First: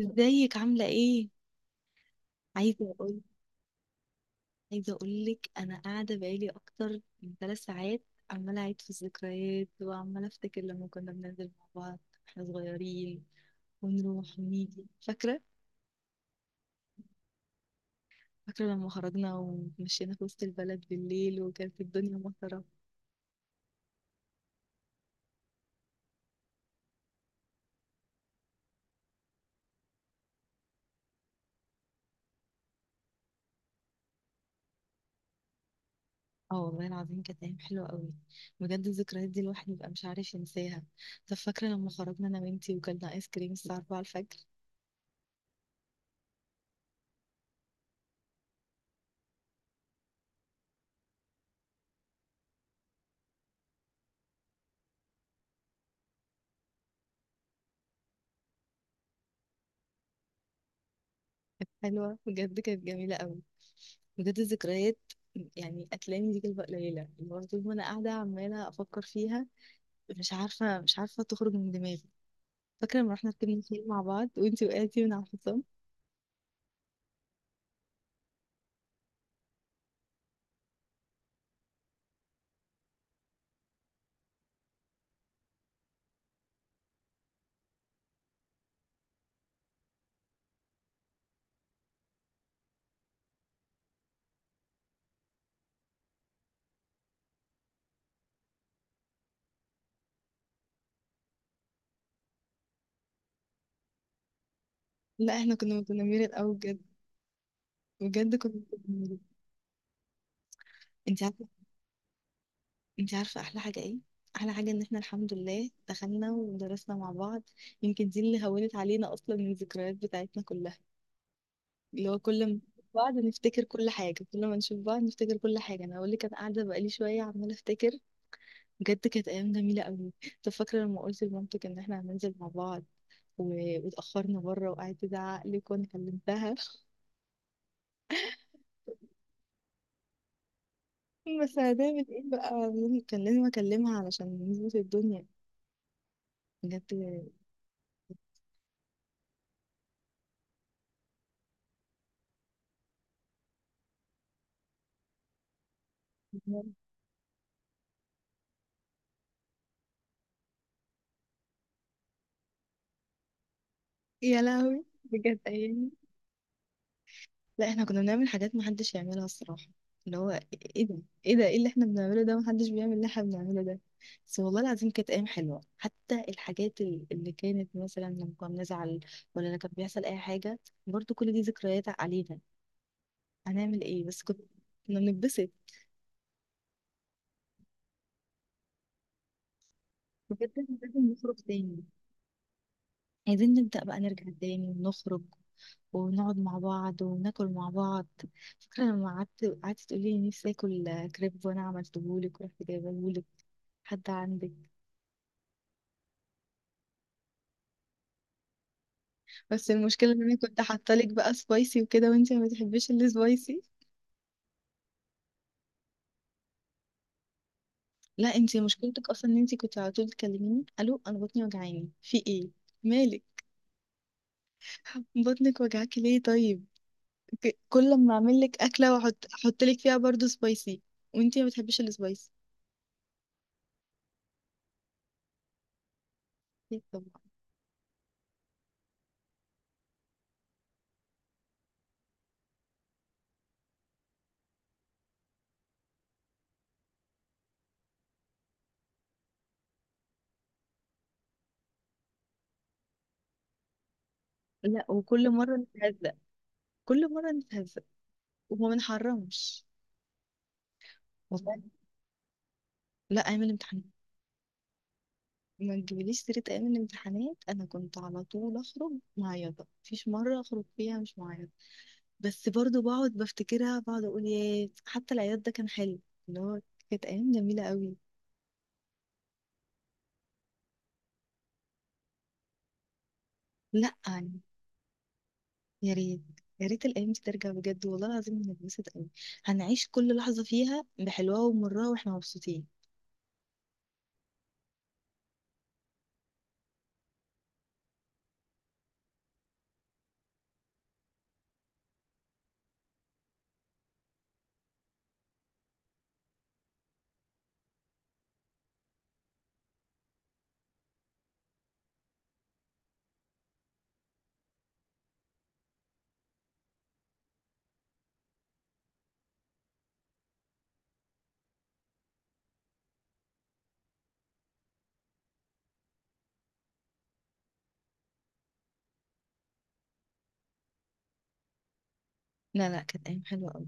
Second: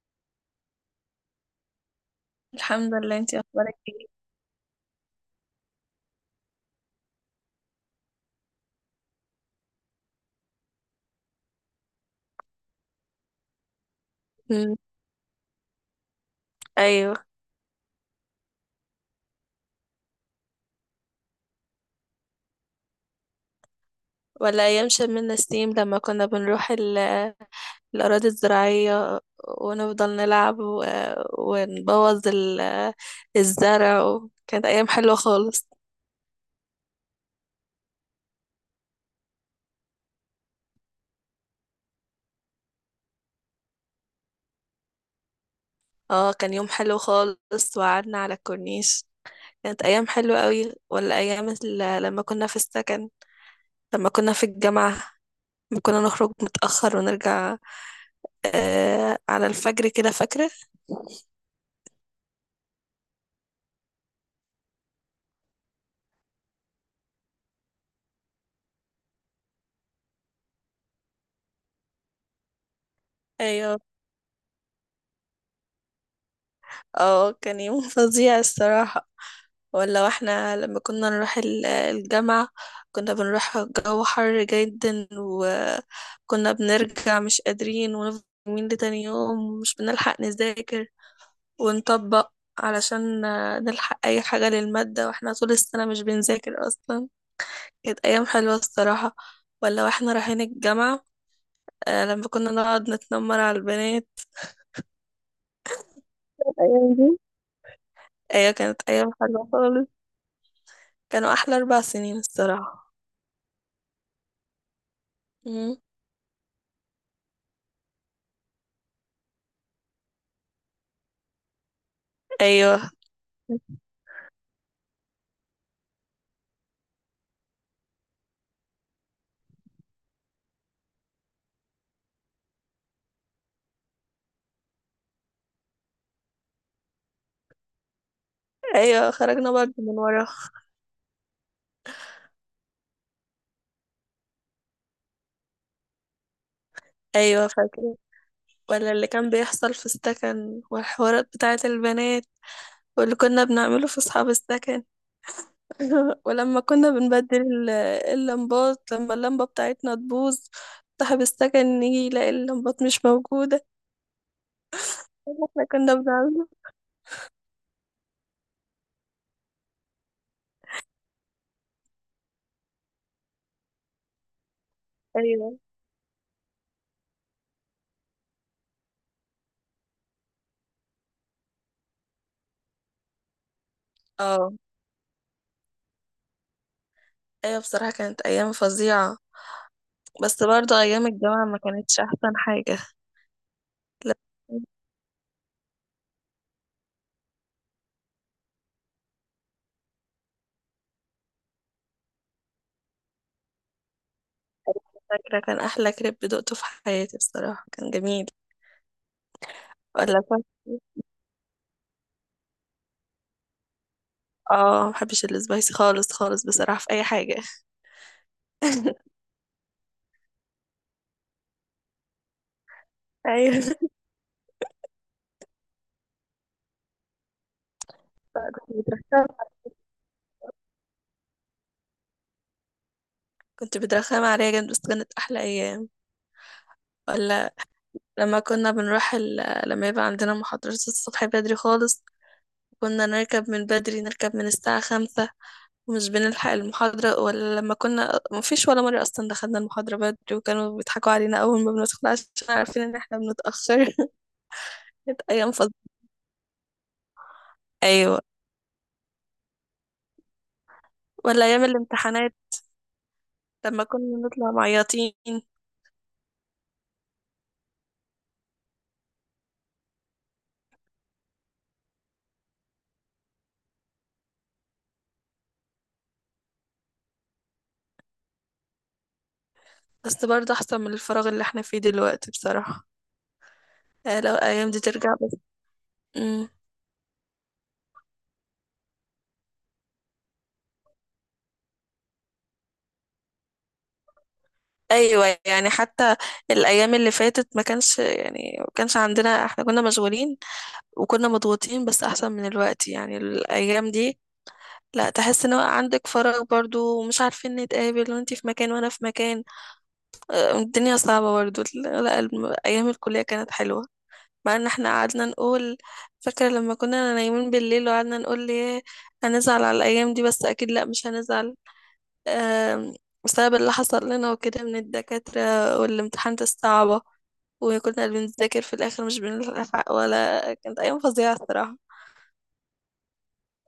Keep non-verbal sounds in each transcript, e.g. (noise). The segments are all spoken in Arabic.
ازيك عاملة ايه؟ عايزة الحمد لله، اقول انتي اخبارك ايه؟ عايزة اقولك انا قاعدة بقالي اكتر من 3 ساعات، عمالة اعيد في الذكريات وعمالة افتكر لما كنا بننزل مع بعض واحنا صغيرين ونروح مم. ونيجي، فاكرة؟ ايوه. فاكرة لما خرجنا ومشينا في وسط البلد بالليل وكانت الدنيا مطرة. ولا ايام شم ستيم لما كنا بنروح الاراضي الزراعيه، ونفضل نلعب ونبوظ الزرع كانت ايام حلوه خالص. اه والله العظيم كانت ايام حلوة قوي. بجد الذكريات دي الواحد بيبقى مش عارف ينساها. طب فاكرة لما خرجنا انا وانتي وكلنا ايس كريم الساعة 4 الفجر؟ اه، كان يوم حلو خالص وقعدنا على الكورنيش. كانت ايام حلوه قوي، ولا ايام لما كنا في السكن، لما كنا في الجامعه، لما كنا نخرج متاخر ونرجع على الفجر كده، فاكره؟ حلوة بجد، كانت جميلة قوي. بجد الذكريات. يعني هتلاقيني دي كلمة قليلة، اللي هو طول ما أنا قاعدة عمالة أفكر فيها. مش عارفة تخرج من دماغي. فاكرة لما رحنا ركبنا ايوه. خيل مع بعض وأنتي وقعتي من على الحصان. اه، كان يوم (laughs) فظيع الصراحة. ولا واحنا لما كنا نروح الجامعة، كنا بنروح جو حر جدا وكنا بنرجع مش قادرين، ونفضل يومين لتاني يوم ومش بنلحق نذاكر ونطبق علشان نلحق أي حاجة للمادة، واحنا طول السنة مش بنذاكر أصلا. كانت أيام حلوة الصراحة. ولا واحنا رايحين الجامعة، لما كنا نقعد نتنمر على البنات، لا، احنا كنا متنمرين قوي بجد. الأيام دي. بجد كنا أيوة، كانت أيام متنمرين. حلوة خالص. أنت كانوا عارفة. احلى 4 سنين الصراحه. أنت عارفة أحلى حاجة إيه؟ أحلى حاجة إن احنا الحمد لله مم. دخلنا ودرسنا مع بعض. يمكن دي اللي هونت علينا أصلا من الذكريات بتاعتنا كلها، اللي هو كل ما نشوف ايوه. بعض نفتكر كل حاجة، كل ما نشوف بعض نفتكر كل حاجة. أنا أقول لك أنا قاعدة بقالي شوية عمالة أفتكر. بجد كانت أيام جميلة أوي. طب فاكرة لما قلت لمامتك إن إحنا هننزل مع بعض واتأخرنا بره وقعدت تزعق لك وأنا كلمتها (laughs) ايوه، خرجنا برضه من ورا. بس هنعمل إيه بقى، كان لازم أكلمها علشان نظبط الدنيا. بجد. ايوه فاكره. ولا اللي كان بيحصل في السكن والحوارات بتاعه البنات، واللي كنا بنعمله في اصحاب السكن. (laughs) ولما كنا بنبدل اللمبات، لما اللمبه بتاعتنا تبوظ صاحب السكن يجي يلاقي اللمبات مش موجوده. يا لهوي إيه بجد اللي احنا أيام. كنا بنعمله؟ لا، احنا كنا بنعمل حاجات محدش يعملها الصراحة. اللي هو، ايه ده، ايه ده، ايه اللي احنا بنعمله ده، محدش بيعمل اللي احنا بنعمله ده. بس والله العظيم كانت ايام ايوه. حلوة، حتى الحاجات اللي كانت مثلا لما كنا بنزعل. ولا لما كان بيحصل اي حاجة. برضو كل دي ذكريات علينا. هنعمل ايه بس، اه. كنا بنتبسط. ايوه، بصراحه كانت ايام فظيعه. بس بجد احنا برضه ايام لازم نخرج الجامعه ما تاني. كانتش احسن حاجه. عايزين نبدأ بقى لا. نرجع تاني ونخرج ونقعد مع بعض وناكل مع بعض. فاكرة لما قعدت تقولي نفسي اكل كريب، وانا عملتهولك ورحت جايبهولك. حد عندك؟ فاكرة كان أحلى كريب دقته في حياتي، بصراحة كان جميل. بس المشكلة ولا ان انا كنت. كنت حاطالك بقى سبايسي وكده وانتي ما بتحبيش السبايسي. اه، محبش السبايسي خالص خالص بصراحة في أي حاجة. لا انتي مشكلتك (laughs) اصلا ان انتي كنت على طول تكلميني الو، انا بطني وجعاني في ايه. مالك؟ أيوة، (laughs) بطنك وجعاكي ليه طيب؟ كل ما اعمل لك كنت اكله واحط بترخم. احط لك فيها برضو سبايسي. وانتي ما بتحبيش السبايسي. كنت بترخم عليها جامد، بس كانت أحلى أيام. ليه طبعا. ولا لما كنا بنروح لما يبقى عندنا محاضرات الصبح بدري خالص، كنا نركب من بدري، نركب من الساعة 5، ومش بنلحق المحاضرة، ولا لما كنا مفيش ولا مرة أصلا دخلنا المحاضرة بدري، وكانوا بيضحكوا علينا أول ما بندخل عشان عارفين إن احنا بنتأخر. لا، (laughs) كانت وكل أيام مره فظيعة. نتهزق كل مره نتهزق، أيوة. وما بنحرمش. ولا والله. أيام الامتحانات، لا اعمل امتحان. لما كنا نطلع معيطين. ما تجيبليش سيرة أيام الامتحانات، أنا كنت على طول أخرج معيطة، مفيش مرة أخرج فيها مش معيطة. بس برضو بقعد بفتكرها، بقعد أقول ياه، حتى العياط ده كان حلو. اللي هو كانت أيام جميلة قوي. بس برضه أحسن من الفراغ اللي احنا فيه دلوقتي بصراحة. لأ لو يعني. الأيام دي ترجع بس. يا ريت. مم. يا ريت الأيام دي ترجع، بجد والله العظيم هنتبسط قوي. هنعيش كل لحظة فيها بحلوها ومرها واحنا مبسوطين. أيوة يعني، حتى الأيام اللي فاتت ما كانش يعني ما كانش عندنا، احنا كنا مشغولين وكنا مضغوطين، بس أحسن من الوقت يعني الأيام دي. لا، تحس ان هو عندك فراغ برضو، ومش عارفين نتقابل، وانتي في مكان وانا في مكان. الدنيا صعبة برضو. لا، أيام الكلية كانت حلوة. مع ان احنا قعدنا نقول، فاكرة لما كنا نايمين بالليل وقعدنا نقول ليه هنزعل على الأيام دي؟ بس أكيد لأ، مش هنزعل. آم، بسبب اللي حصل لنا وكده من الدكاترة، والامتحانات الصعبة، وكنا بنذاكر في الآخر مش بنلحق، ولا كانت أيام فظيعة الصراحة. لا لا، كانت ايام حلوه قوي.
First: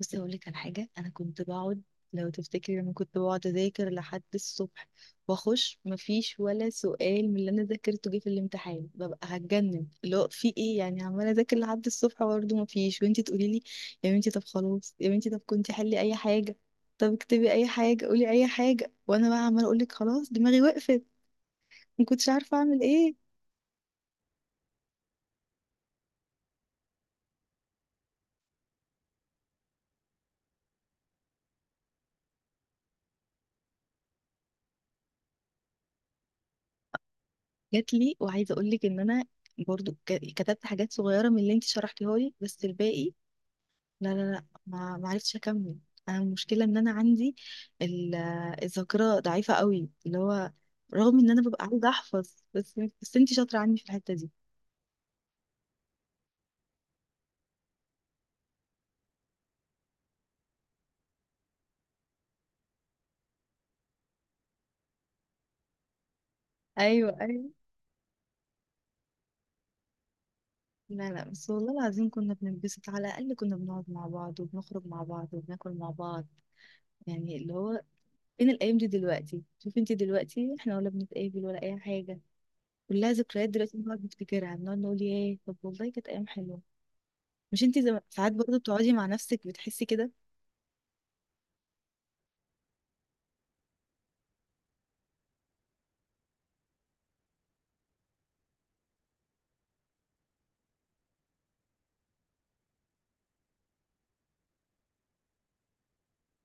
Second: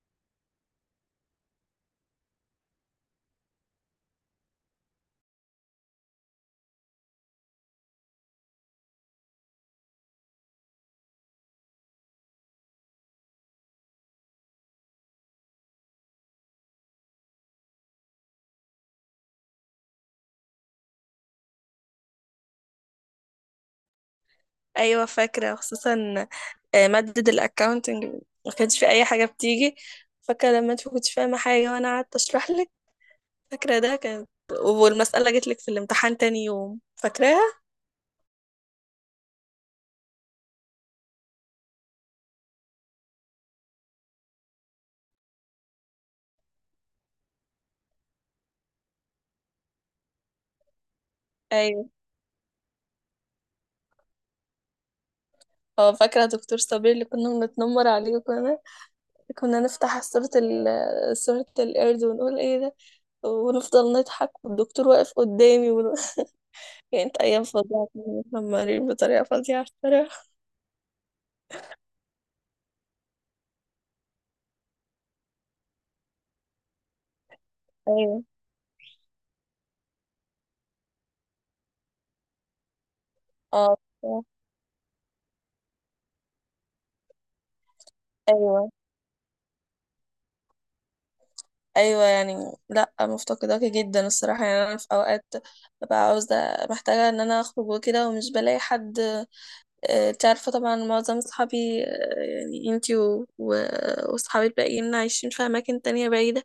بس اقول لك على حاجه، انا كنت بقعد لو تفتكري انا كنت بقعد اذاكر لحد الصبح. واخش مفيش ولا سؤال من اللي انا ذاكرته جه في الامتحان، ببقى هتجنن لو في ايه يعني، عماله اذاكر لحد الصبح برضه مفيش، وانتي تقولي لي يا بنتي طب خلاص، يا بنتي طب كنتي حلي اي حاجه. طب اكتبي اي حاجه، قولي اي حاجه، وانا بقى عماله اقول لك خلاص دماغي وقفت. ما كنتش عارفه اعمل ايه. أيوة فاكرة، خصوصا مادة الأكاونتنج، ما كانش في أي حاجة بتيجي. فاكرة لما أنت كنتش فاهمة حاجة وأنا قعدت أشرح لك، فاكرة ده كان، والمسألة جت لك في الامتحان تاني يوم، فاكراها؟ جات لي، وعايزه اقول لك ان انا برضو كتبت حاجات صغيرة من اللي انت شرحتيها لي، بس الباقي لا لا لا، ما عرفتش اكمل. انا المشكله ان انا عندي الذاكره ضعيفه قوي، اللي هو رغم ان انا ببقى عايزه احفظ، بس انتي شاطره عني في الحته دي. اه، فاكرة دكتور صابر اللي كنا بنتنمر عليه، وكنا نفتح صورة القرد، ونقول ايه ده، ونفضل نضحك والدكتور واقف قدامي (laughs) يعني ايوه كانت أيام ايوه. فظيعة، كنا متنمرين بطريقة فظيعة الصراحة. لا لا، بس والله العظيم كنا بننبسط، على الاقل كنا بنقعد مع بعض وبنخرج مع بعض وبناكل مع بعض، يعني اللي هو. ايوه. فين الايام دي دلوقتي؟ شوفي انتي دلوقتي احنا ولا بنتقابل ولا اي حاجه. كلها ذكريات اه دلوقتي، بنقعد بصراحة. نفتكرها بنقعد نقول ياه، طب والله كانت ايام حلوه. مش انتي ساعات برضه ايوه. بتقعدي مع نفسك بتحسي كده؟ ايوه يعني. لا، مفتقداك جدا الصراحه، يعني انا في اوقات ببقى عاوزه محتاجه ان انا اخرج وكده ومش بلاقي حد. انت عارفه طبعا معظم اصحابي، يعني انتي واصحابي الباقيين عايشين في اماكن تانية بعيده،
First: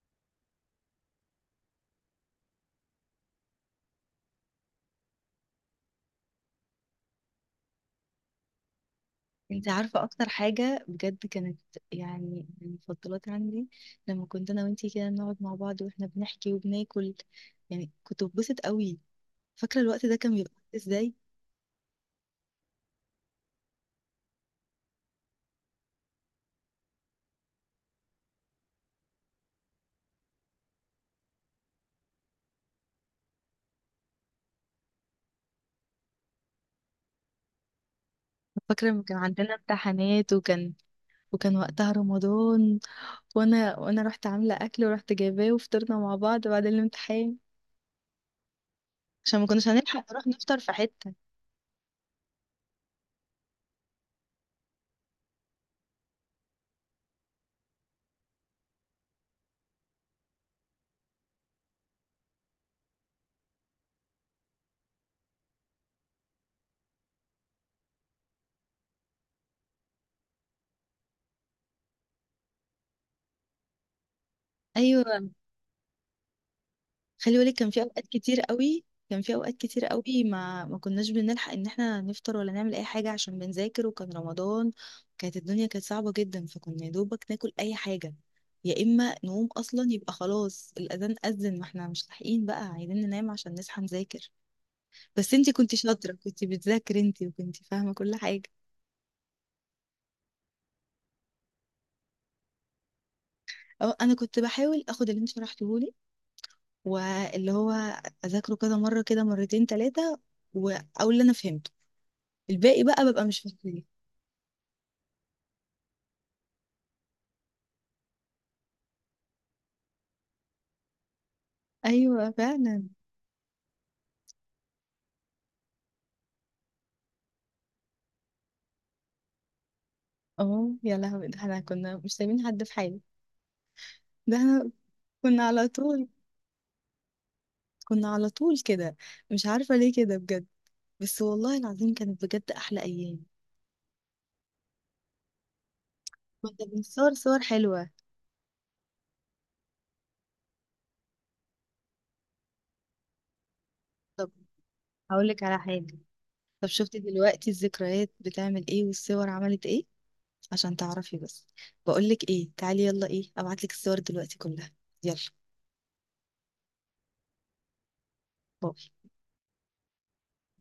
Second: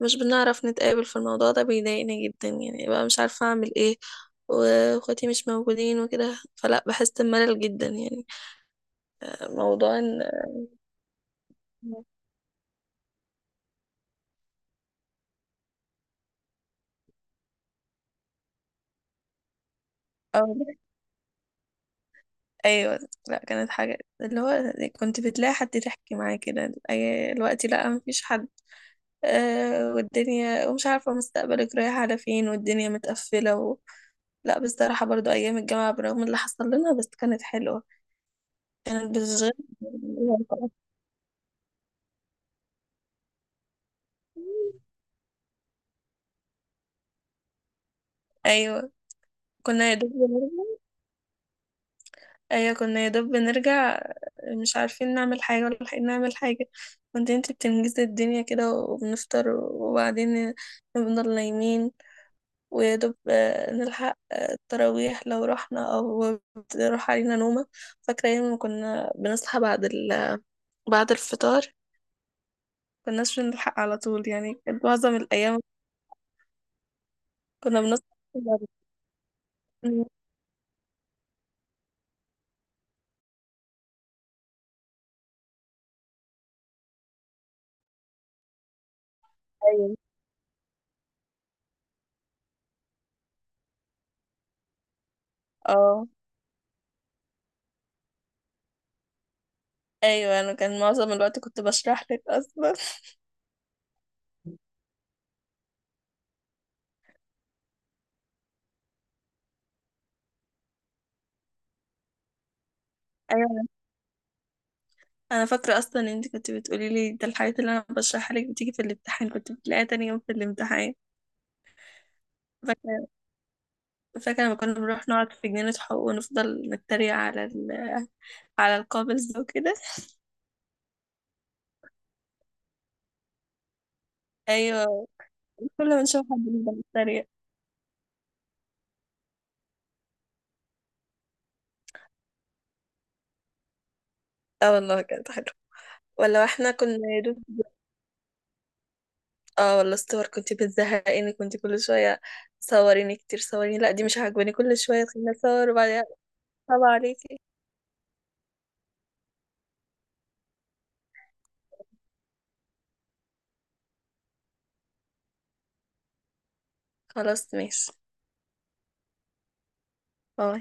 مش بنعرف نتقابل في الموضوع ده بيضايقني جدا، يعني بقى مش عارفة أعمل إيه. واخواتي مش موجودين وكده، فلا بحس بملل جدا يعني. انت موضوع عارفة إن. اكتر حاجة بجد كانت، يعني من المفضلات عندي، لما كنت انا وانتي كده نقعد مع بعض واحنا بنحكي وبناكل. يعني كنت ببسط قوي. فاكرة الوقت ده كان بيبقى أو. ازاي؟ أيوة. لا، كانت حاجة اللي هو، كنت بتلاقي حد تحكي معاه كده، الوقت لا مفيش حد. أه والدنيا، ومش عارفة مستقبلك رايح على فين، والدنيا متقفلة لا بصراحة، برضو أيام الجامعة برغم اللي حصل لنا بس كانت حلوة، فاكرة لما كان كانت بتشغل. عندنا امتحانات وكان (laughs) وكان وقتها رمضان، وانا رحت عاملة اكل ورحت جايباه وفطرنا مع بعض بعد الامتحان. أيوة، عشان ما كناش كنا يا هنلحق دوب. نروح نفطر في حتة. ايوه كنا يا دوب بنرجع، مش عارفين نعمل حاجة ولا لاحقين نعمل حاجة. كنت انت بتنجزي الدنيا كده، وبنفطر وبعدين بنفضل نايمين، ويا دوب نلحق التراويح لو رحنا، او بتروح علينا نومة. فاكرة ايام ما كنا بنصحى بعد بعد الفطار، كناش بنلحق على طول، يعني كانت معظم ايوه. الايام خلي بالك كان في كنا بنصحى اوقات كتير بعد قوي، كان في اوقات كتير الفطار. قوي ما كناش بنلحق ان احنا نفطر ولا نعمل اي حاجه عشان بنذاكر، وكان رمضان. كانت الدنيا كانت صعبه جدا، فكنا يا دوبك ناكل اي حاجه، يا اما نقوم اصلا ايوه. يبقى خلاص الاذان اذن، ما احنا مش لاحقين بقى، عايزين ننام عشان نصحى نذاكر. بس انتي كنتي اه. شاطره، كنتي بتذاكري انتي وكنتي فاهمه كل حاجه. ايوه، انا كان معظم الوقت كنت بشرح لك اصلا. (laughs) أو انا كنت بحاول اخد اللي انت شرحتهولي، واللي هو اذاكره كذا مره كده، مرتين ثلاثه، واقول اللي انا فهمته، الباقي بقى ببقى مش فاكره. انا فاكره اصلا ان انت كنت بتقولي لي ده الحاجات اللي انا بشرحها لك بتيجي في الامتحان، كنت بتلاقيها تاني يوم في الامتحان. ايوه فعلا. فاكره. فاكره لما كنا بنروح نقعد في جنينه حقوق، ونفضل نتريق على القابلز وكده. (laughs) اه يا لهوي، ده احنا كنا مش سايبين حد في حاله. ده احنا ايوه، كنا على كل ما طول نشوف حد نفضل نتريق. كنا على طول كده. مش عارفه ليه كده بجد. بس والله العظيم كانت بجد احلى ايام. اه والله كانت حلوه. ولا كنا احنا كنا بنصور يا صور دوب. حلوه. اه والله الصور كنت بتزهقيني، كنت كل شويه صوريني كتير، صوريني لا دي مش طب عاجباني، كل شويه هقول تخليني لك على اصور حاجه. وبعدين. طب صعب شفتي عليكي. دلوقتي الذكريات بتعمل ايه والصور عملت ايه؟ عشان تعرفي بس، بقول لك ايه، تعالي يلا، ايه؟ ابعت لك الصور دلوقتي كلها. يلا. خلاص ماشي. باي.